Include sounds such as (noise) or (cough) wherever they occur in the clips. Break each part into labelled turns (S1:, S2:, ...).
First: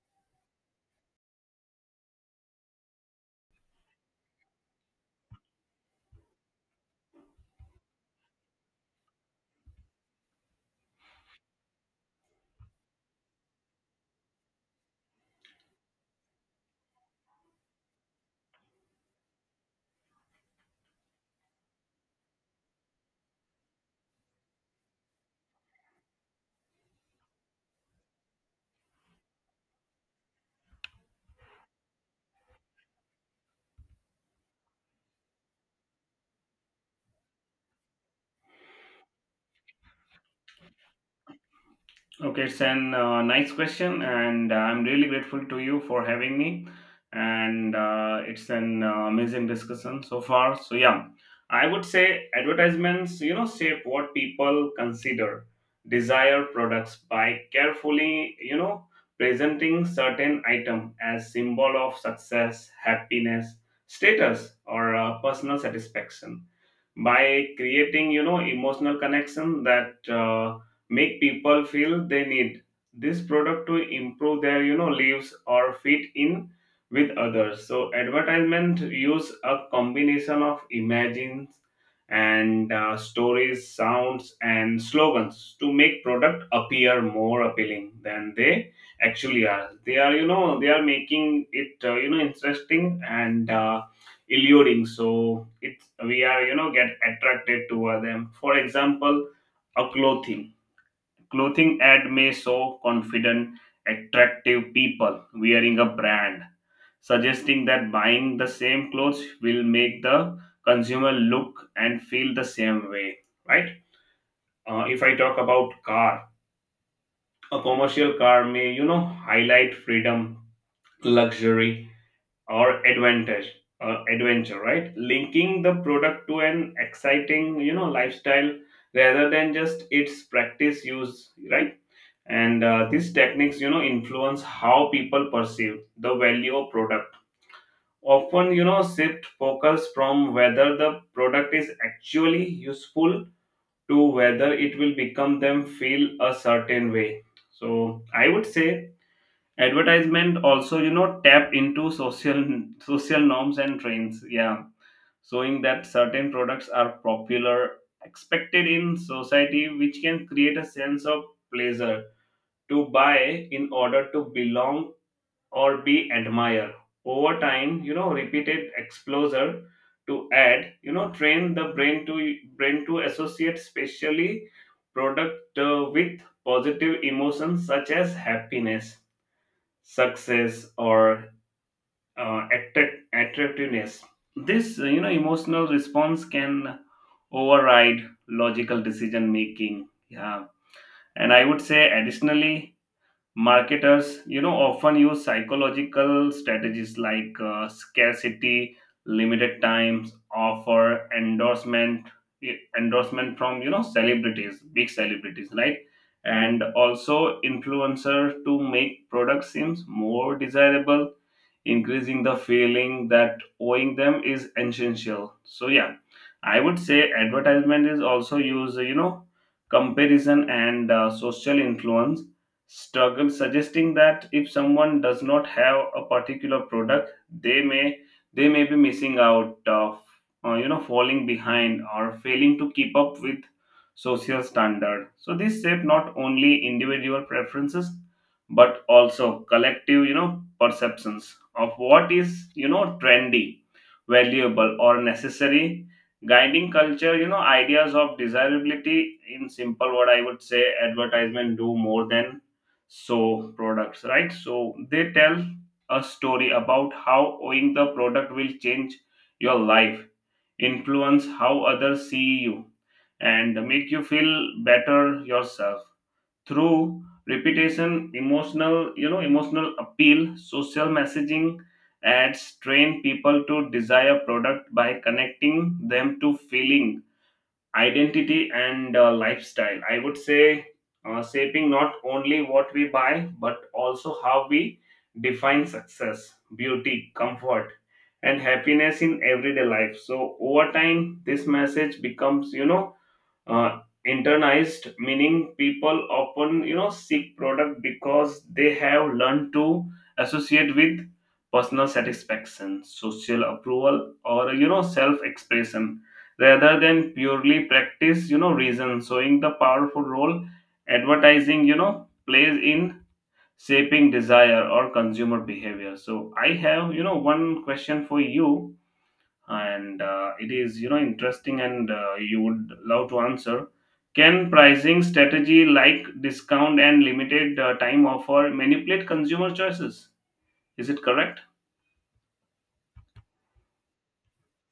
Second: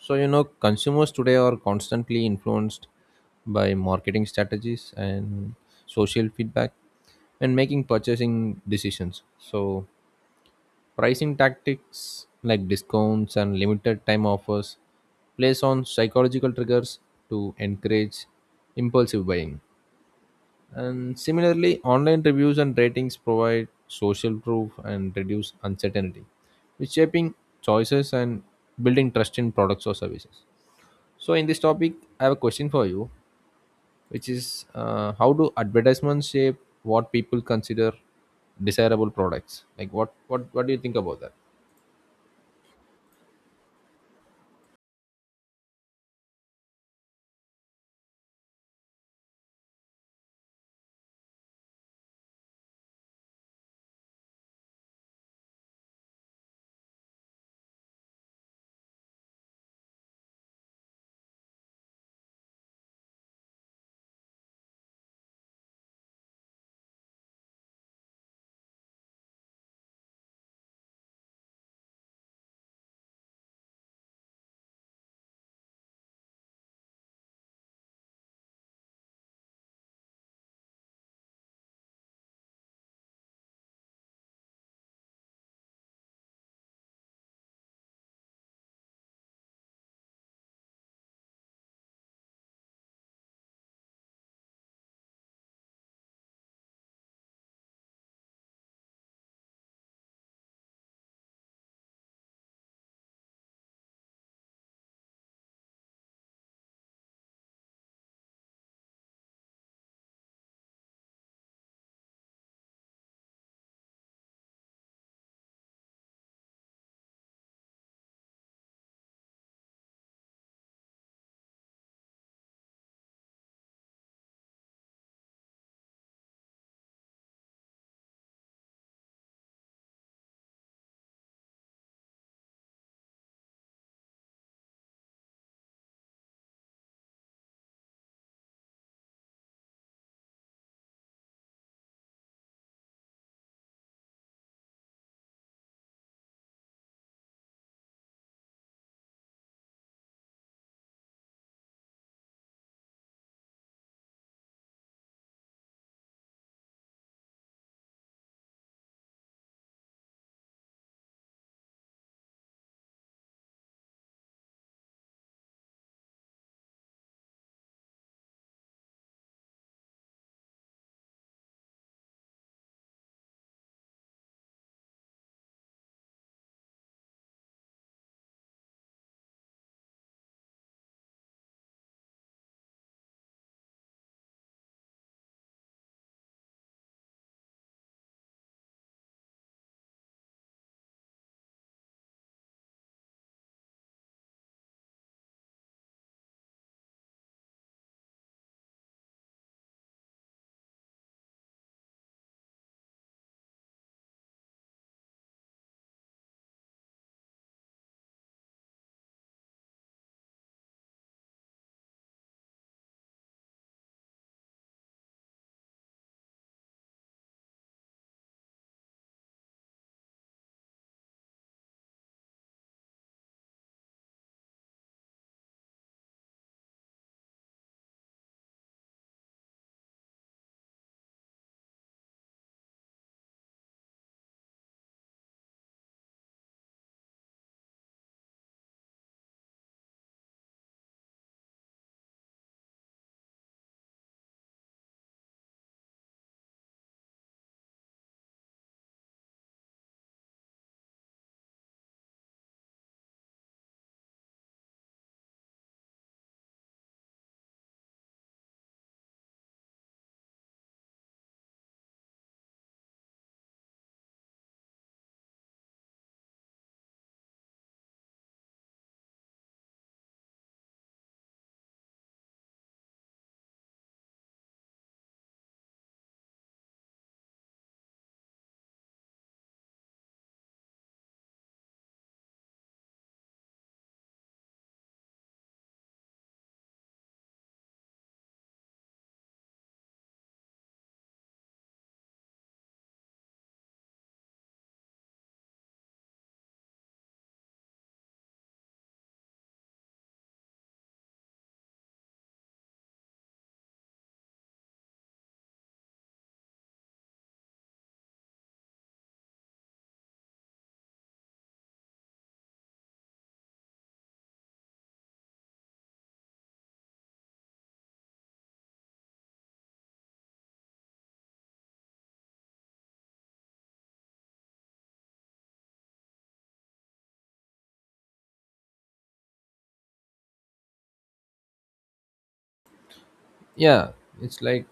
S1: So, you know, consumers today are constantly influenced by marketing strategies and social feedback and making purchasing decisions. So, pricing tactics like discounts and limited time offers plays on psychological triggers to encourage impulsive buying. And similarly, online reviews and ratings provide social proof and reduce uncertainty, which shaping choices and building trust in products or services. So, in this topic, I have a question for you, which is how do advertisements shape what people consider desirable products? Like, what do you think about that?
S2: Okay, it's an nice question, and I'm really grateful to you for having me. And it's an amazing discussion so far. So yeah, I would say advertisements, shape what people consider desire products by carefully, presenting certain item as symbol of success, happiness, status, or personal satisfaction by creating emotional connection that make people feel they need this product to improve their lives or fit in with others. So advertisement use a combination of imagines and stories, sounds and slogans to make product appear more appealing than they actually are. They are, they are making it interesting and alluring, so it we are, get attracted toward them. For example, a clothing ad may show confident, attractive people wearing a brand, suggesting that buying the same clothes will make the consumer look and feel the same way, right. If I talk about car, a commercial car may, highlight freedom, luxury, or advantage, adventure, right, linking the product to an exciting, lifestyle rather than just its practice use, right. And these techniques, influence how people perceive the value of product, often, shift focus from whether the product is actually useful to whether it will become them feel a certain way. So I would say advertisement also, tap into social norms and trends, yeah, showing that certain products are popular, expected in society, which can create a sense of pleasure to buy in order to belong or be admired. Over time, repeated exposure to add, train the brain to associate specially product with positive emotions such as happiness, success, or attractiveness. This emotional response can override logical decision making, yeah. And I would say additionally, marketers, often use psychological strategies like scarcity, limited times offer, endorsement, e, endorsement from, celebrities, big celebrities, right, and also influencer to make products seems more desirable, increasing the feeling that owing them is essential. So yeah, I would say advertisement is also used, comparison and social influence struggle, suggesting that if someone does not have a particular product, they may, they may be missing out of, falling behind or failing to keep up with social standard. So this shape not only individual preferences but also collective, perceptions of what is, trendy, valuable or necessary, guiding culture, ideas of desirability. In simple, what I would say, advertisement do more than so products, right, so they tell a story about how owning the product will change your life, influence how others see you, and make you feel better yourself through repetition, emotional emotional appeal, social messaging. Ads train people to desire product by connecting them to feeling, identity and lifestyle, I would say, shaping not only what we buy but also how we define success, beauty, comfort and happiness in everyday life. So over time this message becomes, uh, internized, meaning people often, seek product because they have learned to associate with personal satisfaction, social approval, or, self expression, rather than purely practice, reason, showing the powerful role advertising, plays in shaping desire or consumer behavior. So I have, one question for you, and it is, interesting, and you would love to answer. Can pricing strategy like discount and limited time offer manipulate consumer choices, is it correct?
S1: Yeah, it's like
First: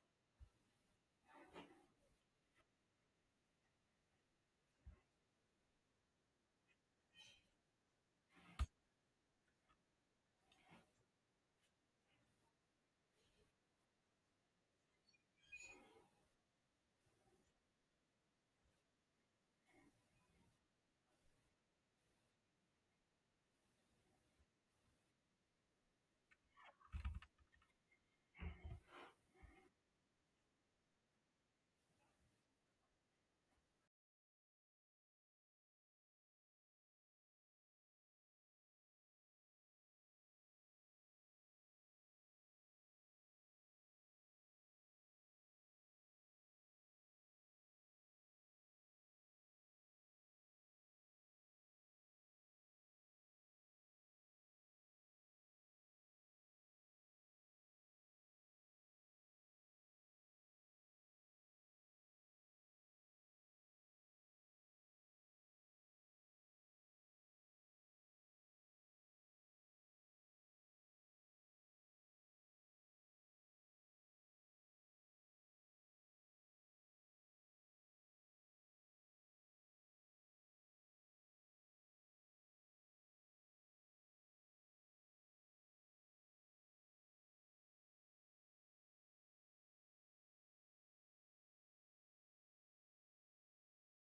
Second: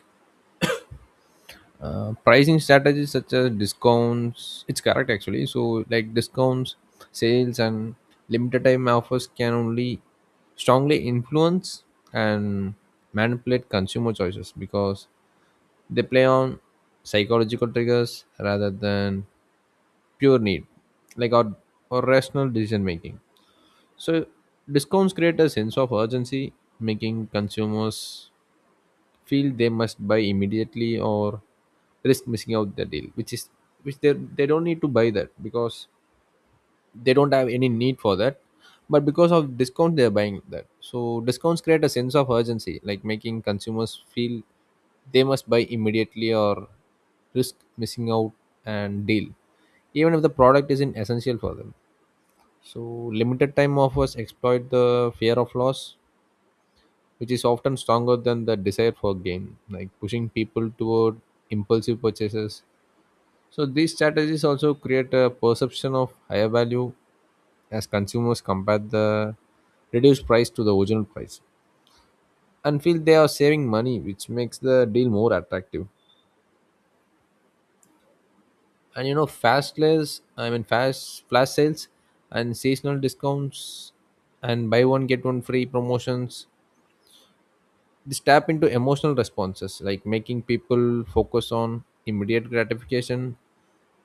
S1: pricing strategies such as discounts. It's correct actually. So, like discounts, sales, and limited time offers can only strongly influence and manipulate consumer choices because they play on psychological triggers rather than pure need like or rational decision making. So discounts create a sense of urgency, making consumers feel they must buy immediately or risk missing out the deal, which is which they don't need to buy that because they don't have any need for that, but because of discount they're buying that. So discounts create a sense of urgency, like making consumers feel they must buy immediately or risk missing out and deal, even if the product isn't essential for them. So limited time offers exploit the fear of loss, which is often stronger than the desire for gain, like pushing people toward impulsive purchases. So these strategies also create a perception of higher value as consumers compare the reduced price to the original price and feel they are saving money, which makes the deal more attractive. And you know, fast flash sales and seasonal discounts and buy one get one free promotions, this tap into emotional responses, like making people focus on immediate gratification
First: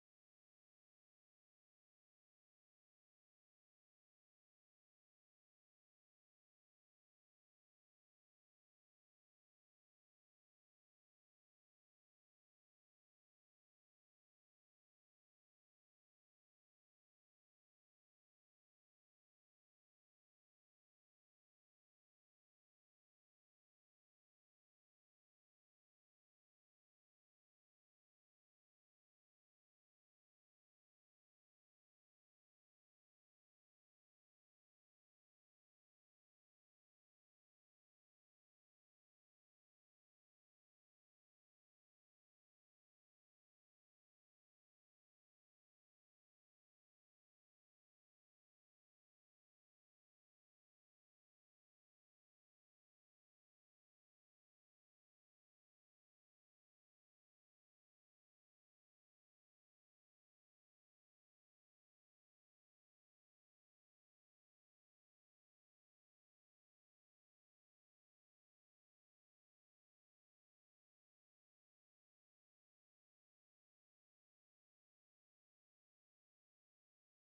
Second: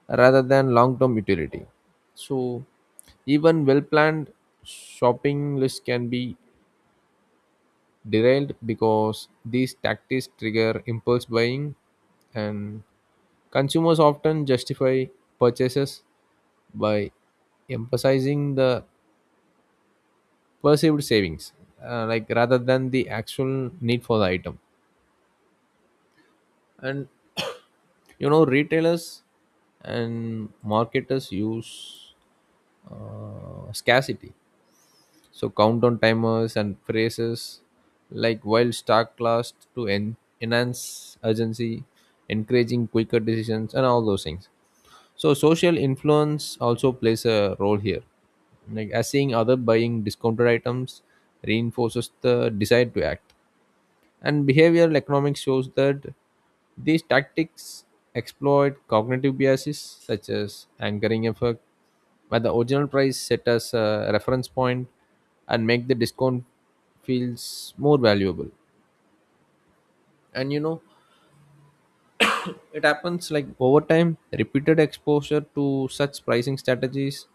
S1: rather than long term utility. So even well planned shopping lists can be derailed because these tactics trigger impulse buying, and consumers often justify purchases by emphasizing the perceived savings, like rather than the actual need for the item. And (coughs) you know, retailers and marketers use scarcity. So countdown timers and phrases like while stock lasts to enhance urgency, encouraging quicker decisions and all those things. So social influence also plays a role here, like as seeing other buying discounted items reinforces the desire to act. And behavioral economics shows that these tactics exploit cognitive biases such as anchoring effect, where the original price set as a reference point and make the discount feels more valuable. And you know, it happens like over time, repeated exposure to such pricing strategies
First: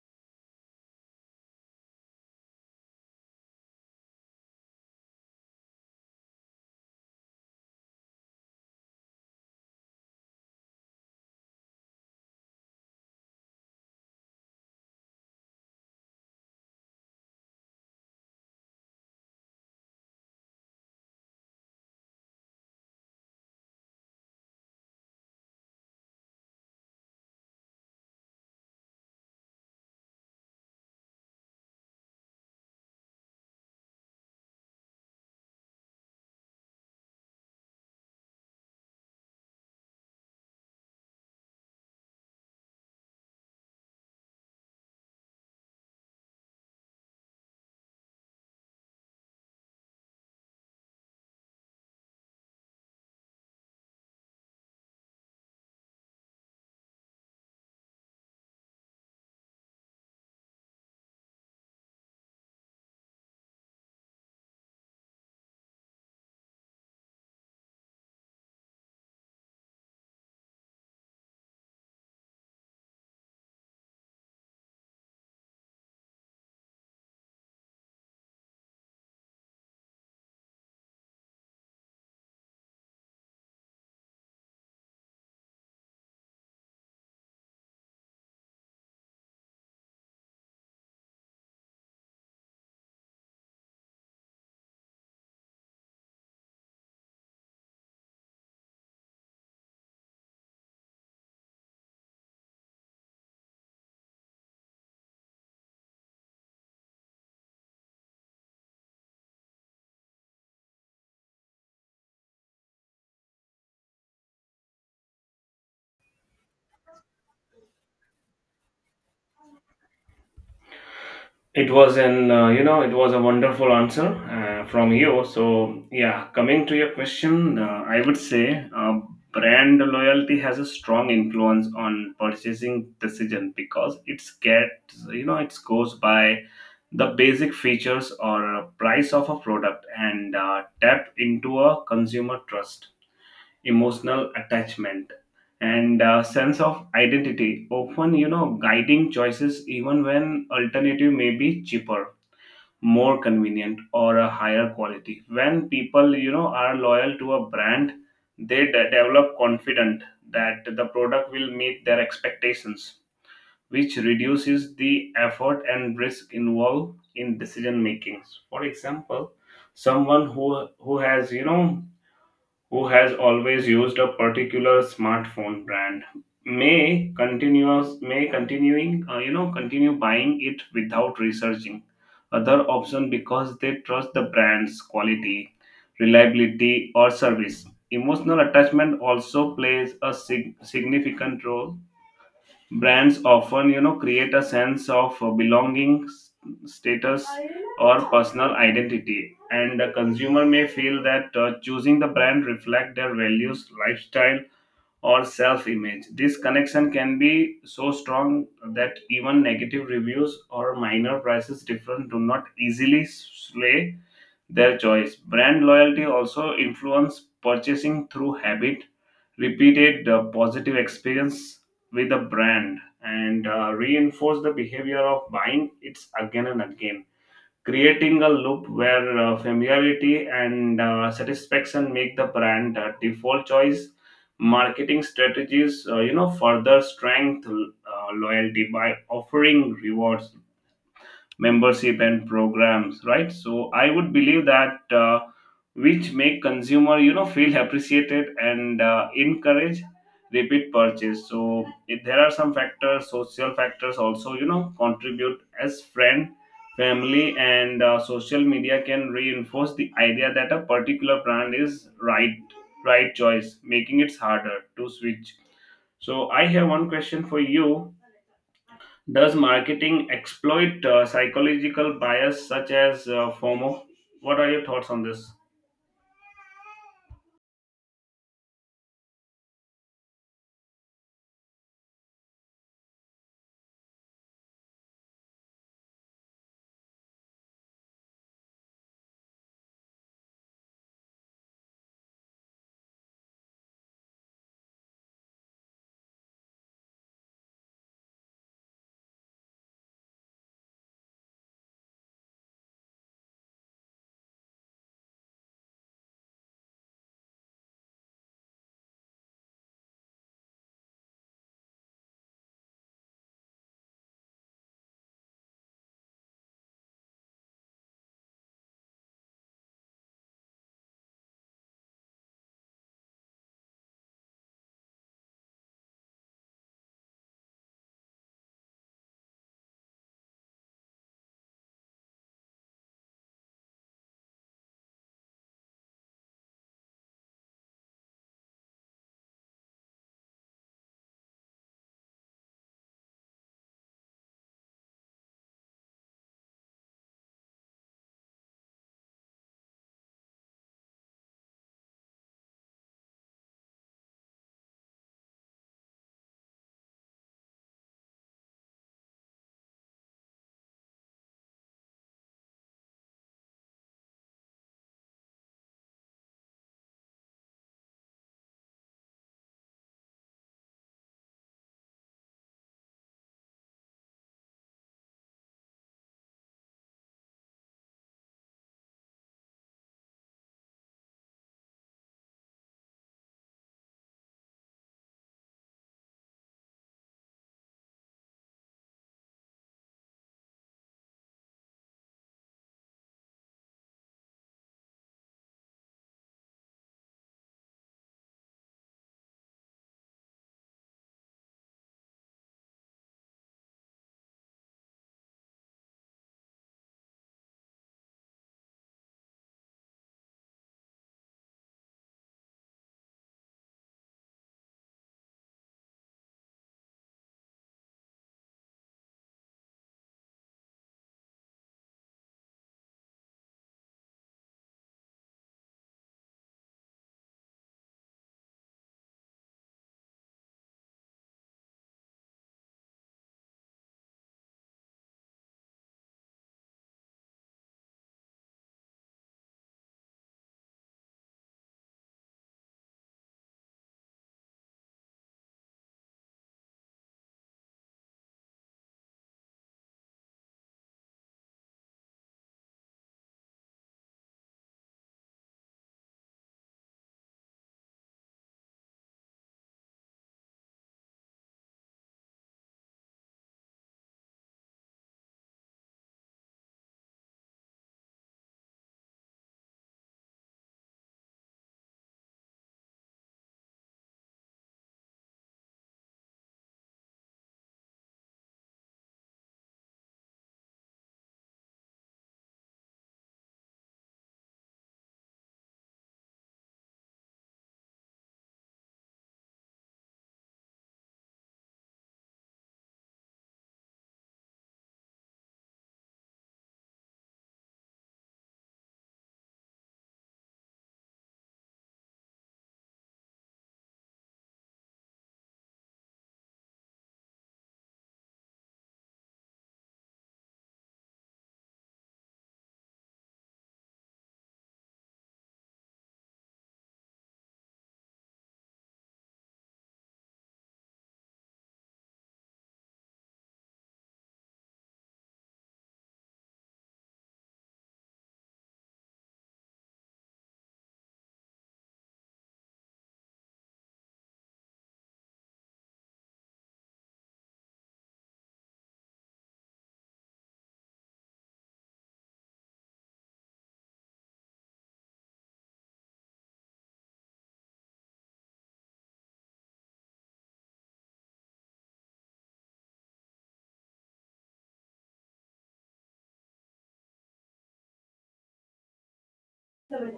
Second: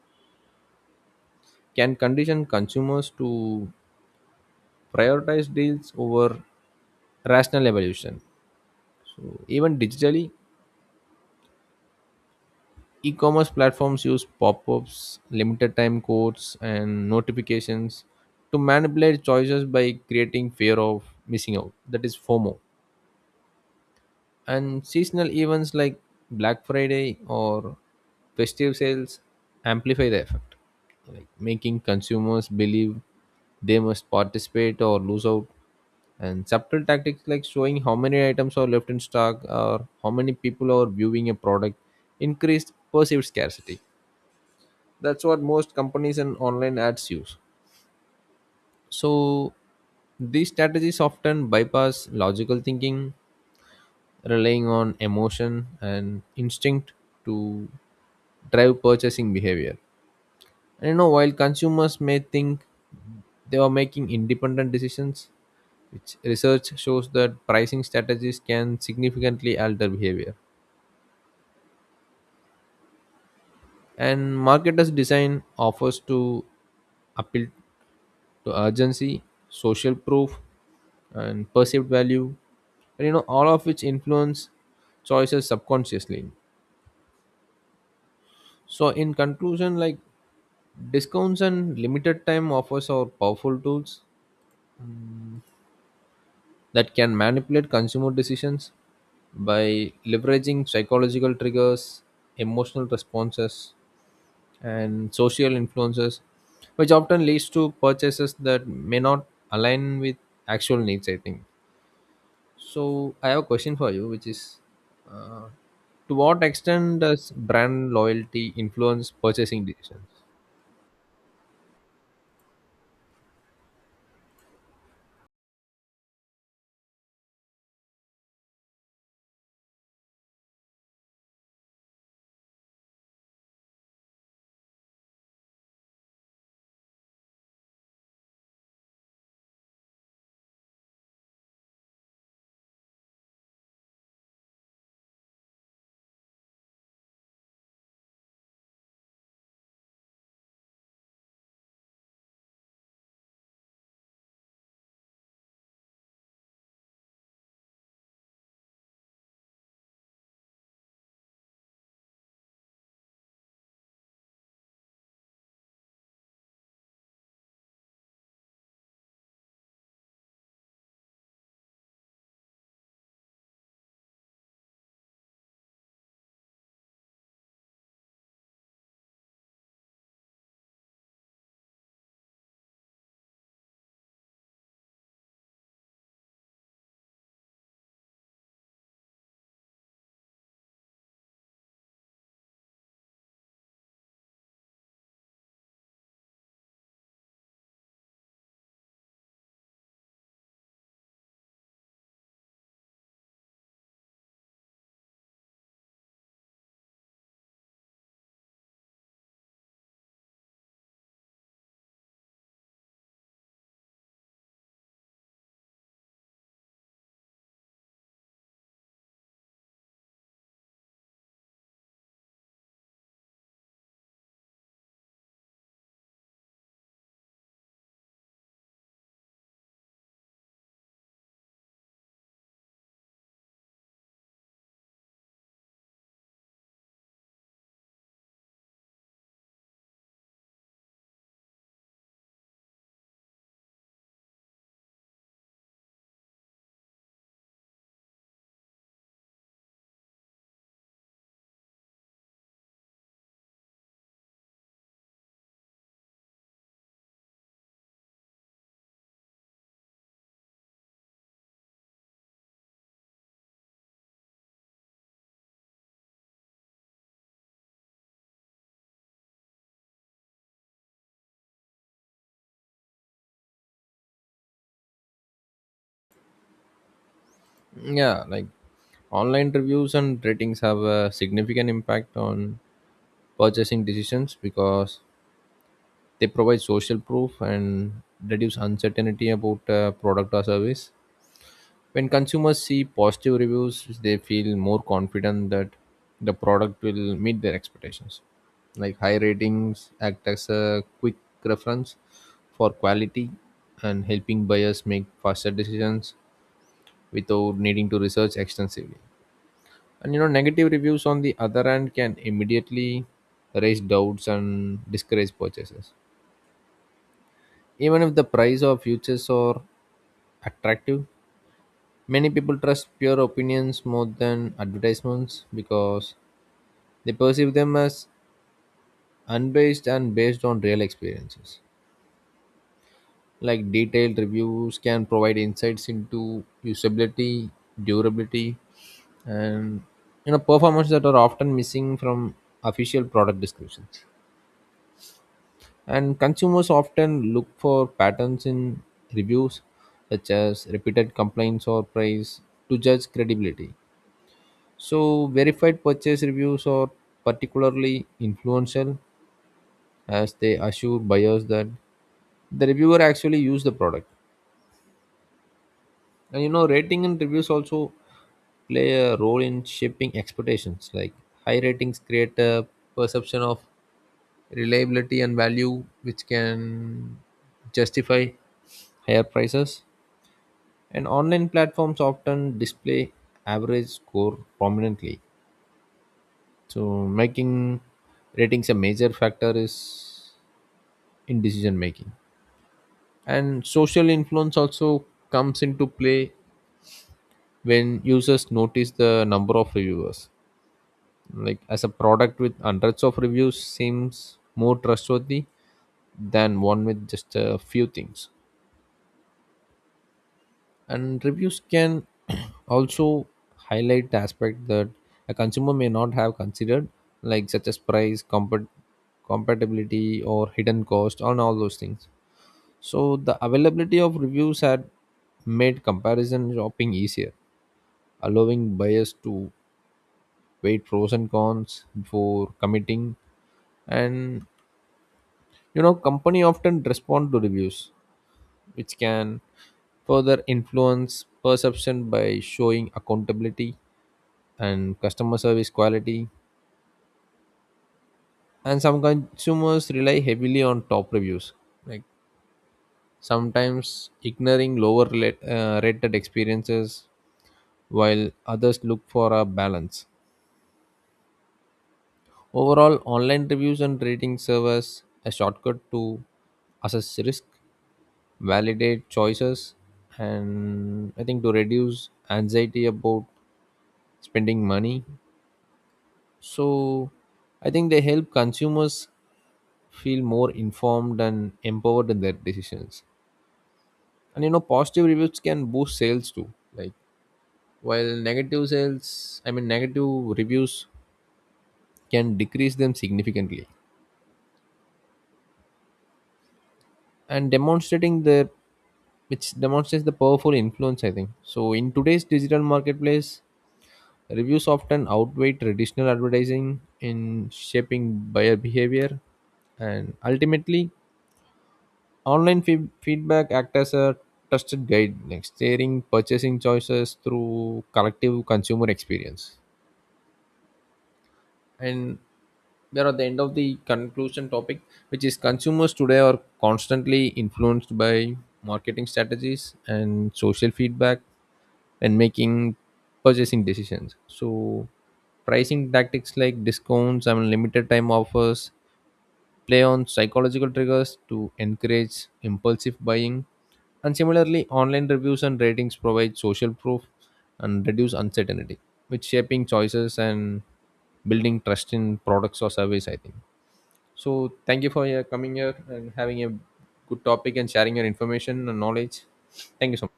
S1: can condition consumers to prioritize deals over rational evolution. So even digitally, e-commerce platforms use pop-ups, limited time codes and notifications to manipulate choices by creating fear of missing out, that is fomo, and seasonal events like black friday or festive sales amplify the effect, like making consumers believe they must participate or lose out. And subtle tactics like showing how many items are left in stock or how many people are viewing a product increase perceived scarcity, that's what most companies and online ads use. So these strategies often bypass logical thinking, relying on emotion and instinct to drive purchasing behavior. And you know, while consumers may think they are making independent decisions, which research shows that pricing strategies can significantly alter behavior. And marketers design offers to appeal to urgency, social proof, and perceived value, and you know all of which influence choices subconsciously. So in conclusion, like discounts and limited time offers are powerful tools that can manipulate consumer decisions by leveraging psychological triggers, emotional responses and social influences, which often leads to purchases that may not align with actual needs, I think. So I have a question for you, which is, uh, to what extent does brand loyalty influence purchasing decisions?
S2: It was an it was a wonderful answer from you. So yeah, coming to your question, I would say brand loyalty has a strong influence on purchasing decision because it's gets, it goes by the basic features or price of a product and tap into a consumer trust, emotional attachment, and sense of identity. Often, guiding choices even when alternative may be cheaper, more convenient, or a higher quality. When people, are loyal to a brand, they develop confident that the product will meet their expectations, which reduces the effort and risk involved in decision making. For example, someone who has, who has always used a particular smartphone brand, may continuous, may continuing, continue buying it without researching other option because they trust the brand's quality, reliability or service. Emotional attachment also plays a significant role. Brands often, create a sense of belonging, status, or personal identity, and the consumer may feel that choosing the brand reflect their values, lifestyle, or self-image. This connection can be so strong that even negative reviews or minor prices difference do not easily sway their choice. Brand loyalty also influences purchasing through habit, repeated positive experience with a brand, and reinforce the behavior of buying it again and again, creating a loop where familiarity and satisfaction make the brand a default choice. Marketing strategies, further strength loyalty by offering rewards, membership and programs, right. So I would believe that which make consumer, feel appreciated and encourage repeat purchase. So if there are some factors, social factors also, contribute, as friend, family and social media can reinforce the idea that a particular brand is right choice, making it harder to switch. So I have one question for you. Does marketing exploit psychological bias such as FOMO? What are your thoughts on this?
S1: Yeah, like online reviews and ratings have a significant impact on purchasing decisions because they provide social proof and reduce uncertainty about a product or service. When consumers see positive reviews, they feel more confident that the product will meet their expectations. Like high ratings act as a quick reference for quality and helping buyers make faster decisions without needing to research extensively. And you know, negative reviews on the other hand can immediately raise doubts and discourage purchases, even if the price of futures are attractive. Many people trust peer opinions more than advertisements because they perceive them as unbiased and based on real experiences. Like detailed reviews can provide insights into usability, durability, and you know performance that are often missing from official product descriptions. And consumers often look for patterns in reviews, such as repeated complaints or praise, to judge credibility. So, verified purchase reviews are particularly influential as they assure buyers that the reviewer actually used the product. And you know, rating and reviews also play a role in shaping expectations. Like, high ratings create a perception of reliability and value, which can justify higher prices. And online platforms often display average score prominently, so making ratings a major factor is in decision making. And social influence also comes into play when users notice the number of reviewers. Like as a product with hundreds of reviews seems more trustworthy than one with just a few things. And reviews can (clears throat) also highlight the aspect that a consumer may not have considered, like such as price compatibility or hidden cost and all those things. So the availability of reviews had made comparison shopping easier, allowing buyers to weigh pros and cons before committing. And you know, company often respond to reviews, which can further influence perception by showing accountability and customer service quality. And some consumers rely heavily on top reviews, like sometimes ignoring lower rated experiences while others look for a balance. Overall, online reviews and rating serve as a shortcut to assess risk, validate choices, and I think to reduce anxiety about spending money. So I think they help consumers feel more informed and empowered in their decisions. And you know, positive reviews can boost sales too. Like while negative sales, I mean negative reviews can decrease them significantly. And demonstrating their which demonstrates the powerful influence, I think. So in today's digital marketplace, reviews often outweigh traditional advertising in shaping buyer behavior. And ultimately, feedback act as a trusted guide, like steering purchasing choices through collective consumer experience. And we are at the end of the conclusion topic, which is consumers today are constantly influenced by marketing strategies and social feedback and making purchasing decisions. So, pricing tactics like discounts and limited time offers play on psychological triggers to encourage impulsive buying. And similarly, online reviews and ratings provide social proof and reduce uncertainty, which shaping choices and building trust in products or service, I think. So thank you for your coming here and having a good topic and sharing your information and knowledge. Thank you so much.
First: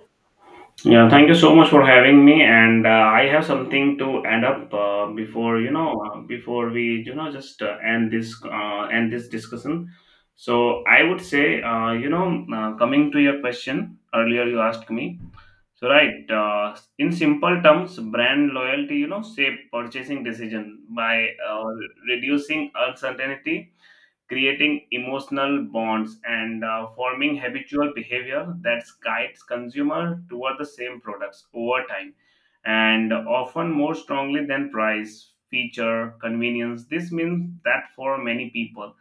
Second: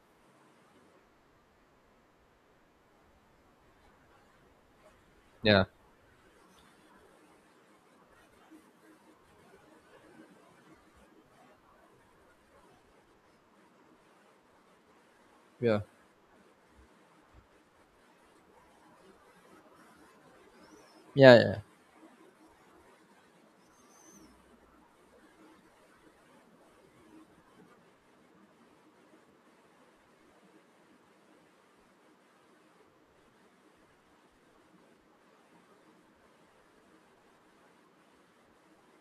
S2: Yeah, thank you so much for having me. And I have something to add up before,
S1: Yeah.
S2: before we, just end this discussion. So I would say coming to your question earlier you asked me.
S1: Yeah.
S2: So right, in simple terms, brand loyalty, shape purchasing decision by
S1: Yeah. Yeah.
S2: reducing uncertainty, creating emotional bonds and forming habitual behavior that guides consumer toward the same products over time, and often more strongly than price, feature, convenience. This means that for many people,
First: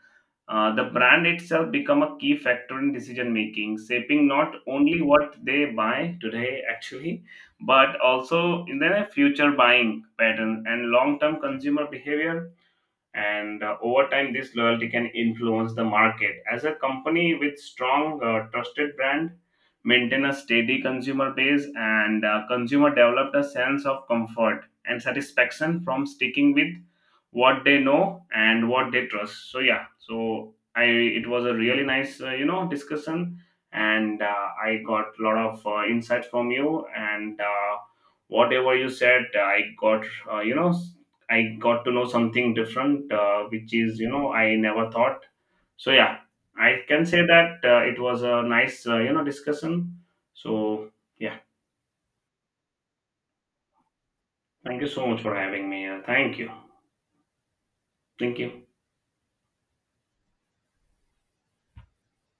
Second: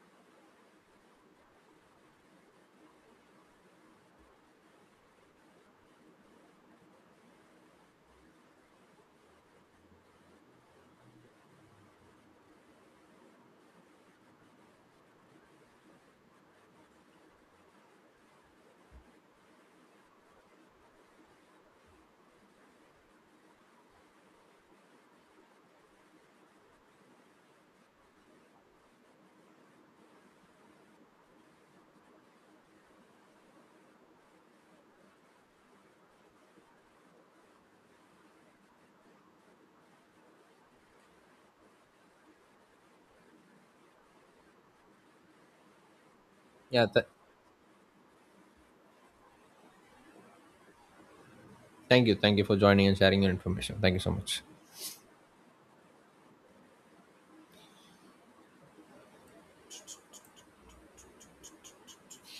S2: the brand itself become a key factor in decision making, shaping not only what they buy today actually, but also in their future buying patterns and long term consumer behavior. And over time this loyalty can influence the market, as a company with strong, trusted brand maintain a steady consumer base, and consumer developed a sense of comfort and satisfaction from sticking with what they know and what they trust. So yeah, so I it was a really nice, discussion, and I got a lot of insights from you, and whatever you said I got, uh, you know I got to know something different, which is, I never thought. So yeah, I
S1: Yeah. Th-
S2: can say that it was a nice, discussion. So yeah,
S1: thank you. Thank you for joining and sharing your information. Thank you so much.
S2: thank you so much for having me. Thank you, thank you.